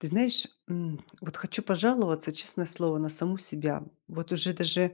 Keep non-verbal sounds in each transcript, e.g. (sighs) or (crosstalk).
Ты знаешь, м, вот хочу пожаловаться, честное слово, на саму себя. Вот уже даже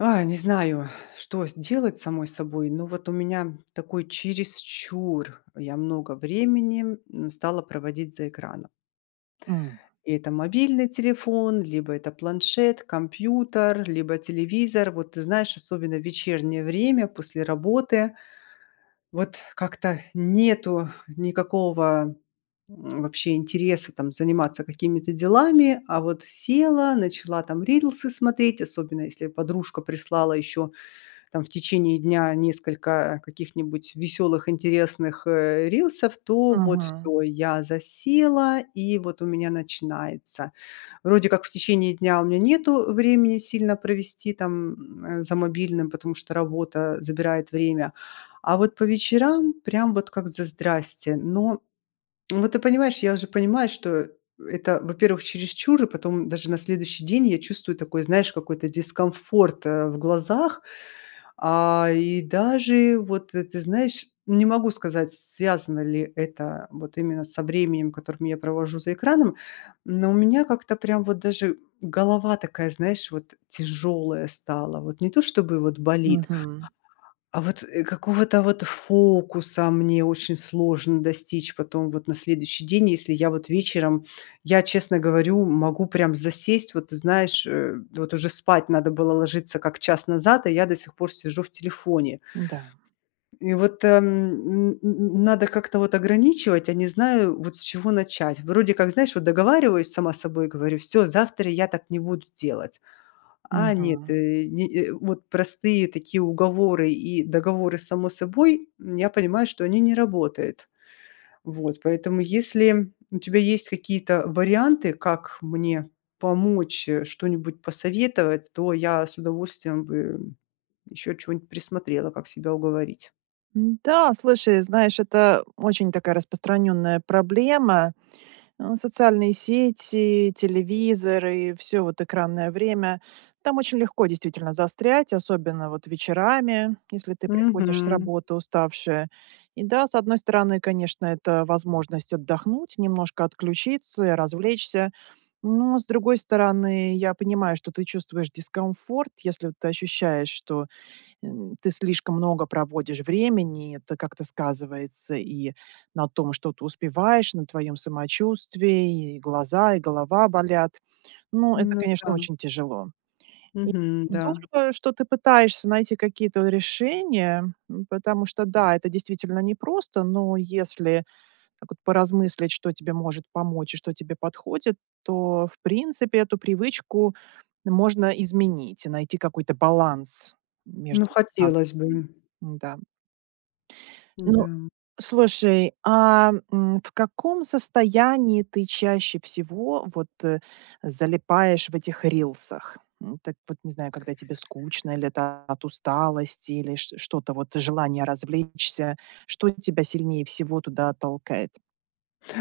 ой, не знаю, (sighs) что делать с самой собой, но вот у меня, такой, чересчур, я много времени, м, стала проводить за экраном. М. Это мобильный телефон, либо это планшет, компьютер, либо телевизор. Вот ты знаешь, особенно в вечернее время, после работы. Вот, как-то нету никакого, м, вообще интереса, там, заниматься какими-то делами. А вот села, начала, там, рилсы смотреть. Особенно если подружка прислала ещё, там, в течение дня, несколько каких-нибудь веселых, интересных, э, рилсов, то вот Мгм. всё- я засела, и, вот, у меня начинается. Вроде как в течение дня у меня нету времени сильно провести там, э, за мобильным, потому что работа, э, забирает время, а вот по вечерам прям вот как за здрасьте. Но, вот ты понимаешь, я уже понимаю, что, э, это, во-первых, чересчур, и потом даже на следующий день я чувствую такой, знаешь, какой-то дискомфорт, э, в глазах. А, и даже вот, ты, ты знаешь, не могу сказать, с связано ли это, э, вот именно со временем, которым я провожу за экраном, но у меня как-то прям вот даже голова такая, знаешь, вот, тяжёлая стала. Вот не то чтобы, вот, болит. Мгм. А вот, э, какого-то, вот, фокуса мне очень сложно достичь потом, вот на следующий день, если я вот вечером, я честно говорю, могу прям засесть. Вот знаешь, э, вот уже спать надо было ложиться как час назад, а я до сих пор сижу в телефоне. Да. И вот, эм, н н н надо как-то, вот, ограничивать, а не знаю, вот, с чего начать. Вроде как, знаешь, вот договариваюсь сама с собой, говорю: "Всё, завтра я так не буду делать". А нет, Мгм. э. Ни, э, вот простые такие уговоры и договоры сами с собой, я понимаю, что они не работают. Вот, поэтому, если у тебя есть какие-то варианты, как мне помочь, э, что-нибудь посоветовать, то я с удовольствием бы, э, ещё чё-нибудь присмотрела, как себя уговорить. М-да, слушай, знаешь, это очень такая распространенная проблема. Э, социальные сети, телевизоры- всё, вот, экранное время. Там очень легко действительно застрять, особенно, вот, вечерами, если ты приходишь с Мгм. работы уставшая. И да, с одной стороны, конечно, это возможность отдохнуть, немножко отключиться, и развлечься. Но, с другой стороны, я понимаю, что ты чувствуешь дискомфорт, если ты ощущаешь, что, м, ты слишком много проводишь времени, и это как-то сказывается и на том, что ты успеваешь, на твоем самочувствии: и глаза, и голова болят. Но это, Ну конечно, да. очень тяжело. И Мгм. Да. здорово, что ты пытаешься найти какие-то решения, м, потому что, да, это действительно непросто. Но, если так вот поразмыслить, что тебе может помочь и что тебе подходит, то, в принципе, эту привычку можно изменить и найти какой-то баланс Ну, между экранами. хотелось бы. Н-да. М, Ну, да. слушай, а, м, в каком состоянии ты чаще всего вот, э, залипаешь в этих рилсах? М, так вот не знаю, когда тебе скучно, или это от усталости, или чт что то, вот, желание развлечься, что тебя сильнее всего туда толкает?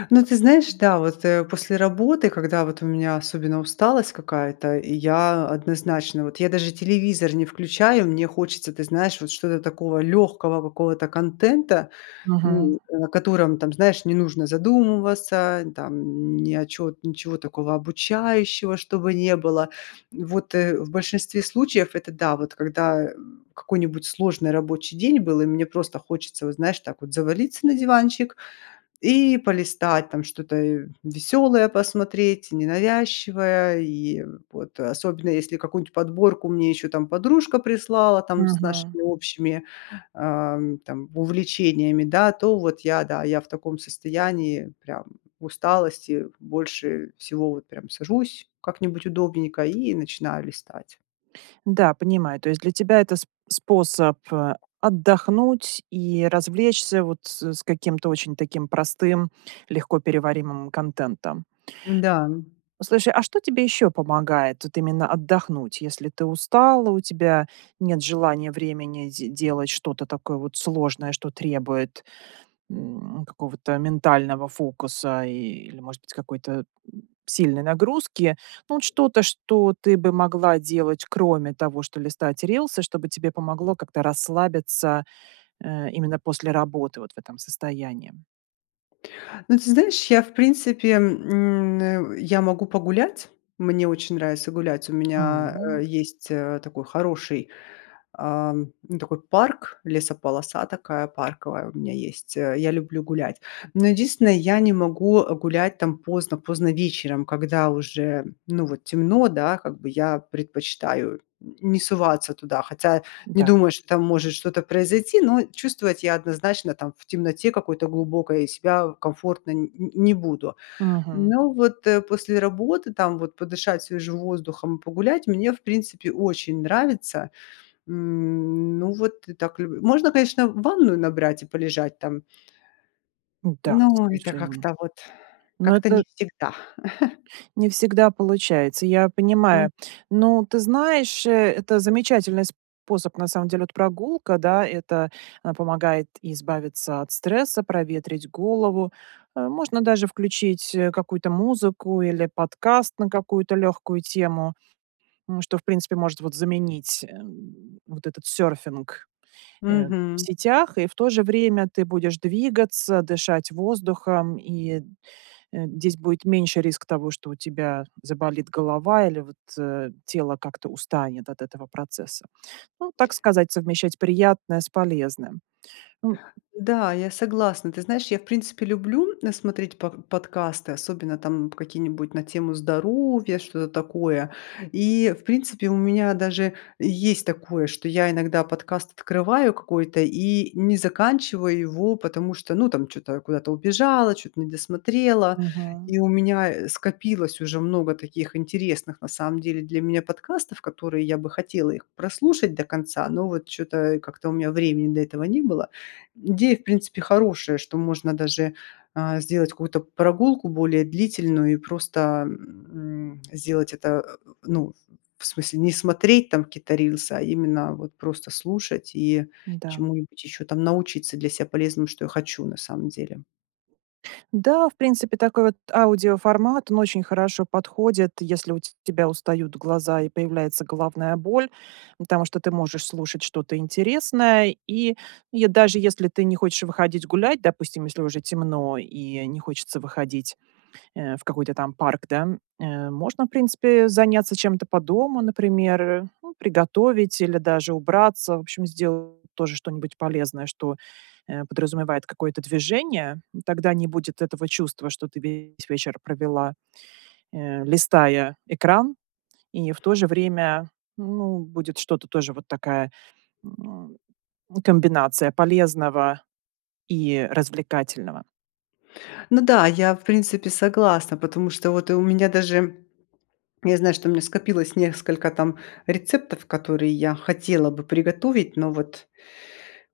Ну, ты знаешь, да. Вот, э, после работы, когда вот у меня особенно усталость какая-то, и я однозначно, вот я даже телевизор не включаю. Мне хочется, ты знаешь, вот, что-то такого легкого какого-то контента. М, Мгм. на котором там, знаешь, не нужно задумываться, там, н ни о чё ничего такого обучающего, чтобы не было. Вот, э, в большинстве случаев это, да. Вот когда, м, какой-нибудь сложный рабочий день был, и мне просто хочется, вот знаешь, так вот завалиться на диванчик и полистать там что-то, э, веселое посмотреть, ненавязчивое. И, э, вот. Особенно, если какую-нибудь подборку мне еще там подружка прислала, там, с Мгм. нашими общими, ам, там, увлечениями, да. То вот я, да, я в таком состоянии, прям в усталости, больше всего, вот, прям сажусь как-нибудь удобненько и начинаю листать. Да, понимаю. То есть, для тебя это сп способ, э, отдохнуть и развлечься, вот, с с каким-то очень таким простым, легкоперевариваемым контентом. Да, м. Слушай, а что тебе еще помогает, вот, именно отдохнуть? Если ты устала, у тебя нет желания, времени, де делать что-то такое вот сложное, что требует, м, какого-то ментального фокуса, и, или, может быть, какой-то, м, сильной нагрузки. Ну вот, что-то, что ты бы могла делать, кроме того, что листать рилсы? Что бы тебе помогло как-то расслабиться, э, именно после работы, вот, в этом состоянии? Ну, ты знаешь, я в принципе, м, э, я могу погулять. Мне очень нравится гулять. У меня, э, Ам. есть, э, такой хороший, ам, ну такой парк, лесополоса такая парковая у меня есть, э, я люблю гулять. Но единственное, я не могу, э, гулять там поздно-поздно вечером, когда уже, ну, вот темно, да, как бы я предпочитаю н не соваться туда. Хотя не Да. думаю, что там может что-то произойти, но чувствовать я однозначно там в темноте какой-то глубокой себя комфортно н н не буду. Мгм. Ну, вот, э, после работы, там вот подышать свежим воздухом, погулять мне в принципе очень нравится. М, ну, вот так люб Можно, конечно, ванную набрать и полежать там. Да, Но это совершенному. как-то вот, Но как-то не это всегда. (chuckles) не всегда получается. Я М. понимаю. Ну, ты знаешь, э, это замечательный способ на самом деле. Вот прогулка, да, это, а, помогает избавиться от стресса, проветрить голову, э, можно даже включить, э, какую-то музыку или подкаст на какую-то легкую тему. М, что в принципе, вот, может заменить, эм, вот этот серфинг, э, в Мгм. сетях. И в то же время ты будешь двигаться, дышать воздухом. И, э, здесь будет меньше риск того, что у тебя заболит голова или, вот, э, тело как-то устанет от этого процесса. Ну, так сказать, совмещать приятное с полезным. Ну, м Да, я согласна. Ты знаешь, я в принципе люблю на смотреть под подкасты. Особенно, там, какие-нибудь на тему здоровья, что-то такое. И, в принципе, у меня даже есть такое, что я иногда подкаст открываю какой-то и не заканчиваю его, потому что, ну, там, чё-то куда-то убежала, чё-то не досмотрела. Мгм. И у меня, э, скопилось уже много таких интересных на самом деле для меня подкастов, которые я бы хотела их прослушать до конца. Но вот чё-то, э, как-то у меня времени для этого не было. Идея в принципе хорошая, что можно даже, а, сделать какую-то прогулку более длительную и просто, м, сделать это, э, ну, в смысле не смотреть там какие-то рилсы. А именно вот просто слушать и Да. чему-нибудь еще там научиться для себя полезному, что я хочу на самом деле. Да, в принципе такой, вот, аудиоформат- он очень хорошо подходит, если у те тебя устают глаза и появляется головная боль. Потому что ты можешь слушать что-то интересное. И, и даже если ты не хочешь выходить гулять- допустим, если уже темно и не хочется выходить, э, в какой-то там парк, да- э, можно в принципе заняться чем-то по дому, например, э. Ну, приготовить или даже убраться. В общем, сделать тоже что-нибудь полезное, что, э, подразумевает какое-то движение, м. Тогда не будет этого чувства, что ты весь вечер провела, э, листая экран. И в то же время, ну, будет что-то, тоже вот такая, м, комбинация полезного и развлекательного. Ну да, я, в принципе, согласна, потому что, вот и у меня, даже (swallows) я знаю, что у меня скопилось несколько, там, рецептов, которые я хотела бы приготовить. Но вот,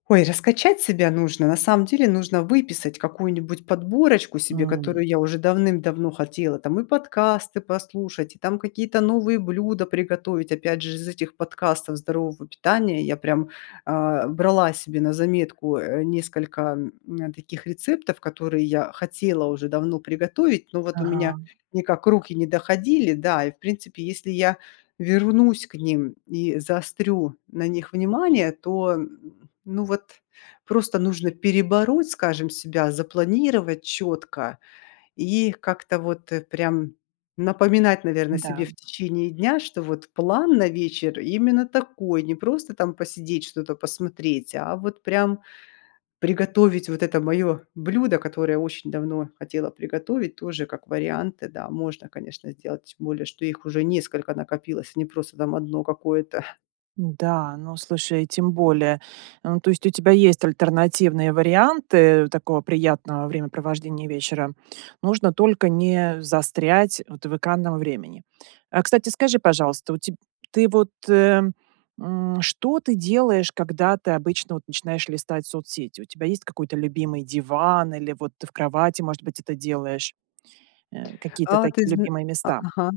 ой, раскачать себя нужно. На самом деле нужно выписать какую-нибудь подборочку себе, М. которую я уже давным-давно хотела. Там, и подкасты послушать, и, там, какие-то новые блюда приготовить, опять же, из этих подкастов здорового питания я прям, э, брала себе на заметку, э, несколько, м, таких рецептов, которые я хотела уже давно приготовить, но вот у меня Ага. никак руки не доходили. Да, и, в принципе, если я вернусь к ним и заострю на них внимание, то, ну вот, просто нужно перебороть, скажем, себя, запланировать четко и как-то, вот, э, прям, напоминать, наверно, себе Да. в течение дня, что, вот план на вечер именно такой. Не просто, там, посидеть, что-то посмотреть, а вот, прям, приготовить вот это мое блюдо, которое очень давно хотела приготовить, тоже, как варианты, да можно, конечно, сделать. Тем более что их уже несколько накопилось, а не просто, там, 1 одно какое-то. Да, ну, слушай, тем более, эм, то есть у тебя есть альтернативные варианты такого приятного времяпровождения вечера? Нужно только не застрять, вот, в экранном времени. Кстати, скажи, пожалуйста, у теб ты вот, э, м, что ты делаешь, когда ты обычно вот начинаешь листать соцсети? У тебя есть какой-то любимый диван или вот ты в кровати, может быть, это делаешь, э, какие-то А ты такие зна любимые а, места? ага,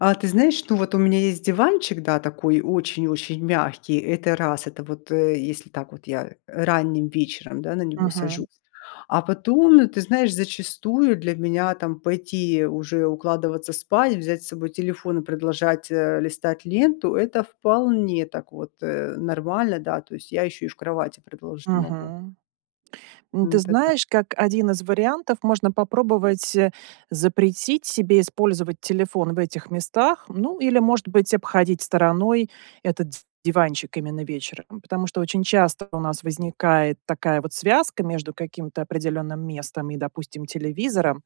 а ты знаешь, ну вот, у меня есть диванчик, да, такой очень-очень мягкий, это раз, это вот, э, если так, вот я ранним вечером, да, на него Мгм. сажусь. А потом, ты знаешь, зачастую для меня, там, пойти уже укладываться спать, взять с собой телефон и продолжать, э, листать ленту- это вполне так, вот, э, нормально, да, то есть я ещё и в кровати продолжить могу. Мгм. Ну, ты Это да. знаешь, как 1 из вариантов, можно попробовать, э, запретить себе использовать телефон в этих местах, ну или, может быть, обходить стороной этот диванчик именно вечером, потому что очень часто у нас возникает такая вот связка между каким-то определенным местом и, допустим, телевизором.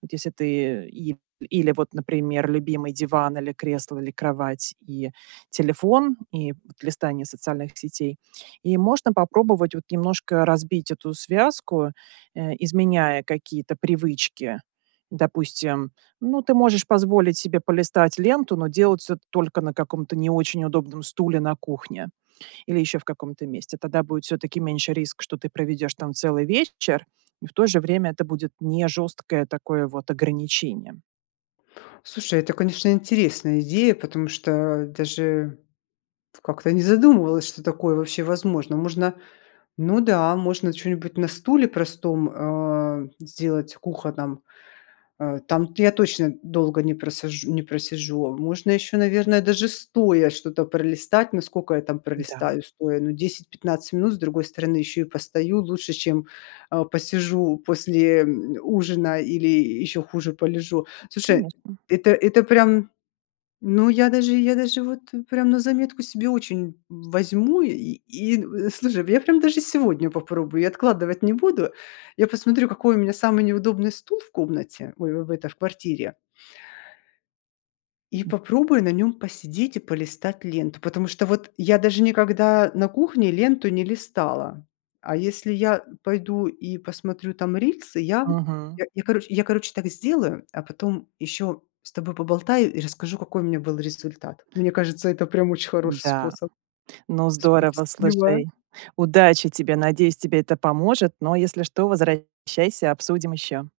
Вот если ты и или вот, например, любимый диван, или кресло, или кровать и телефон, и вот листание социальных сетей. И можно попробовать, вот, немножко разбить эту связку, э, изменяя какие-то привычки. Допустим, ну, ты можешь позволить себе полистать ленту, но делать это только на каком-то не очень удобном стуле на кухне или еще в каком-то месте. Тогда будет всё-таки меньше риск, что ты проведешь там целый вечер, и в то же время это будет не жесткое такое вот ограничение. Слушай, это, конечно, интересная идея, потому что даже как-то не задумывалась, что такое вообще возможно. Можно, ну да, можно чё-нибудь на стуле простом, э, сделать кухонном, э, там-то я точно долго не просаж не просижу, можно еще, наверное, даже стоя что-то пролистать, ну, сколько я там Да. пролистаю стоя, ну, 10-15 минут, с другой стороны еще и постою, лучше, чем, э, посижу после, м, ужина или еще хуже полежу. Слушай, Конечно. это это прям ну, я даже, я даже вот, прям, на заметку себе очень возьму, и и, слушай, я прям даже сегодня попробую, я откладывать не буду. Я посмотрю, какой у меня самый неудобный стул в комнате, ой, в эта в квартире. И попробую на нем посидеть и полистать ленту. Потому что вот я даже никогда на кухне ленту не листала, а если я пойду и посмотрю там рилсы, я Мгм. я, короче, я, короче, так сделаю, а потом еще с тобой поболтаю и расскажу, какой у меня был результат. Мне кажется, это прям очень хороший Да. способ. Ну, здорово, Спасибо. слушай! Удачи тебе, надеюсь, тебе это поможет, но если что, возвращайся, обсудим еще.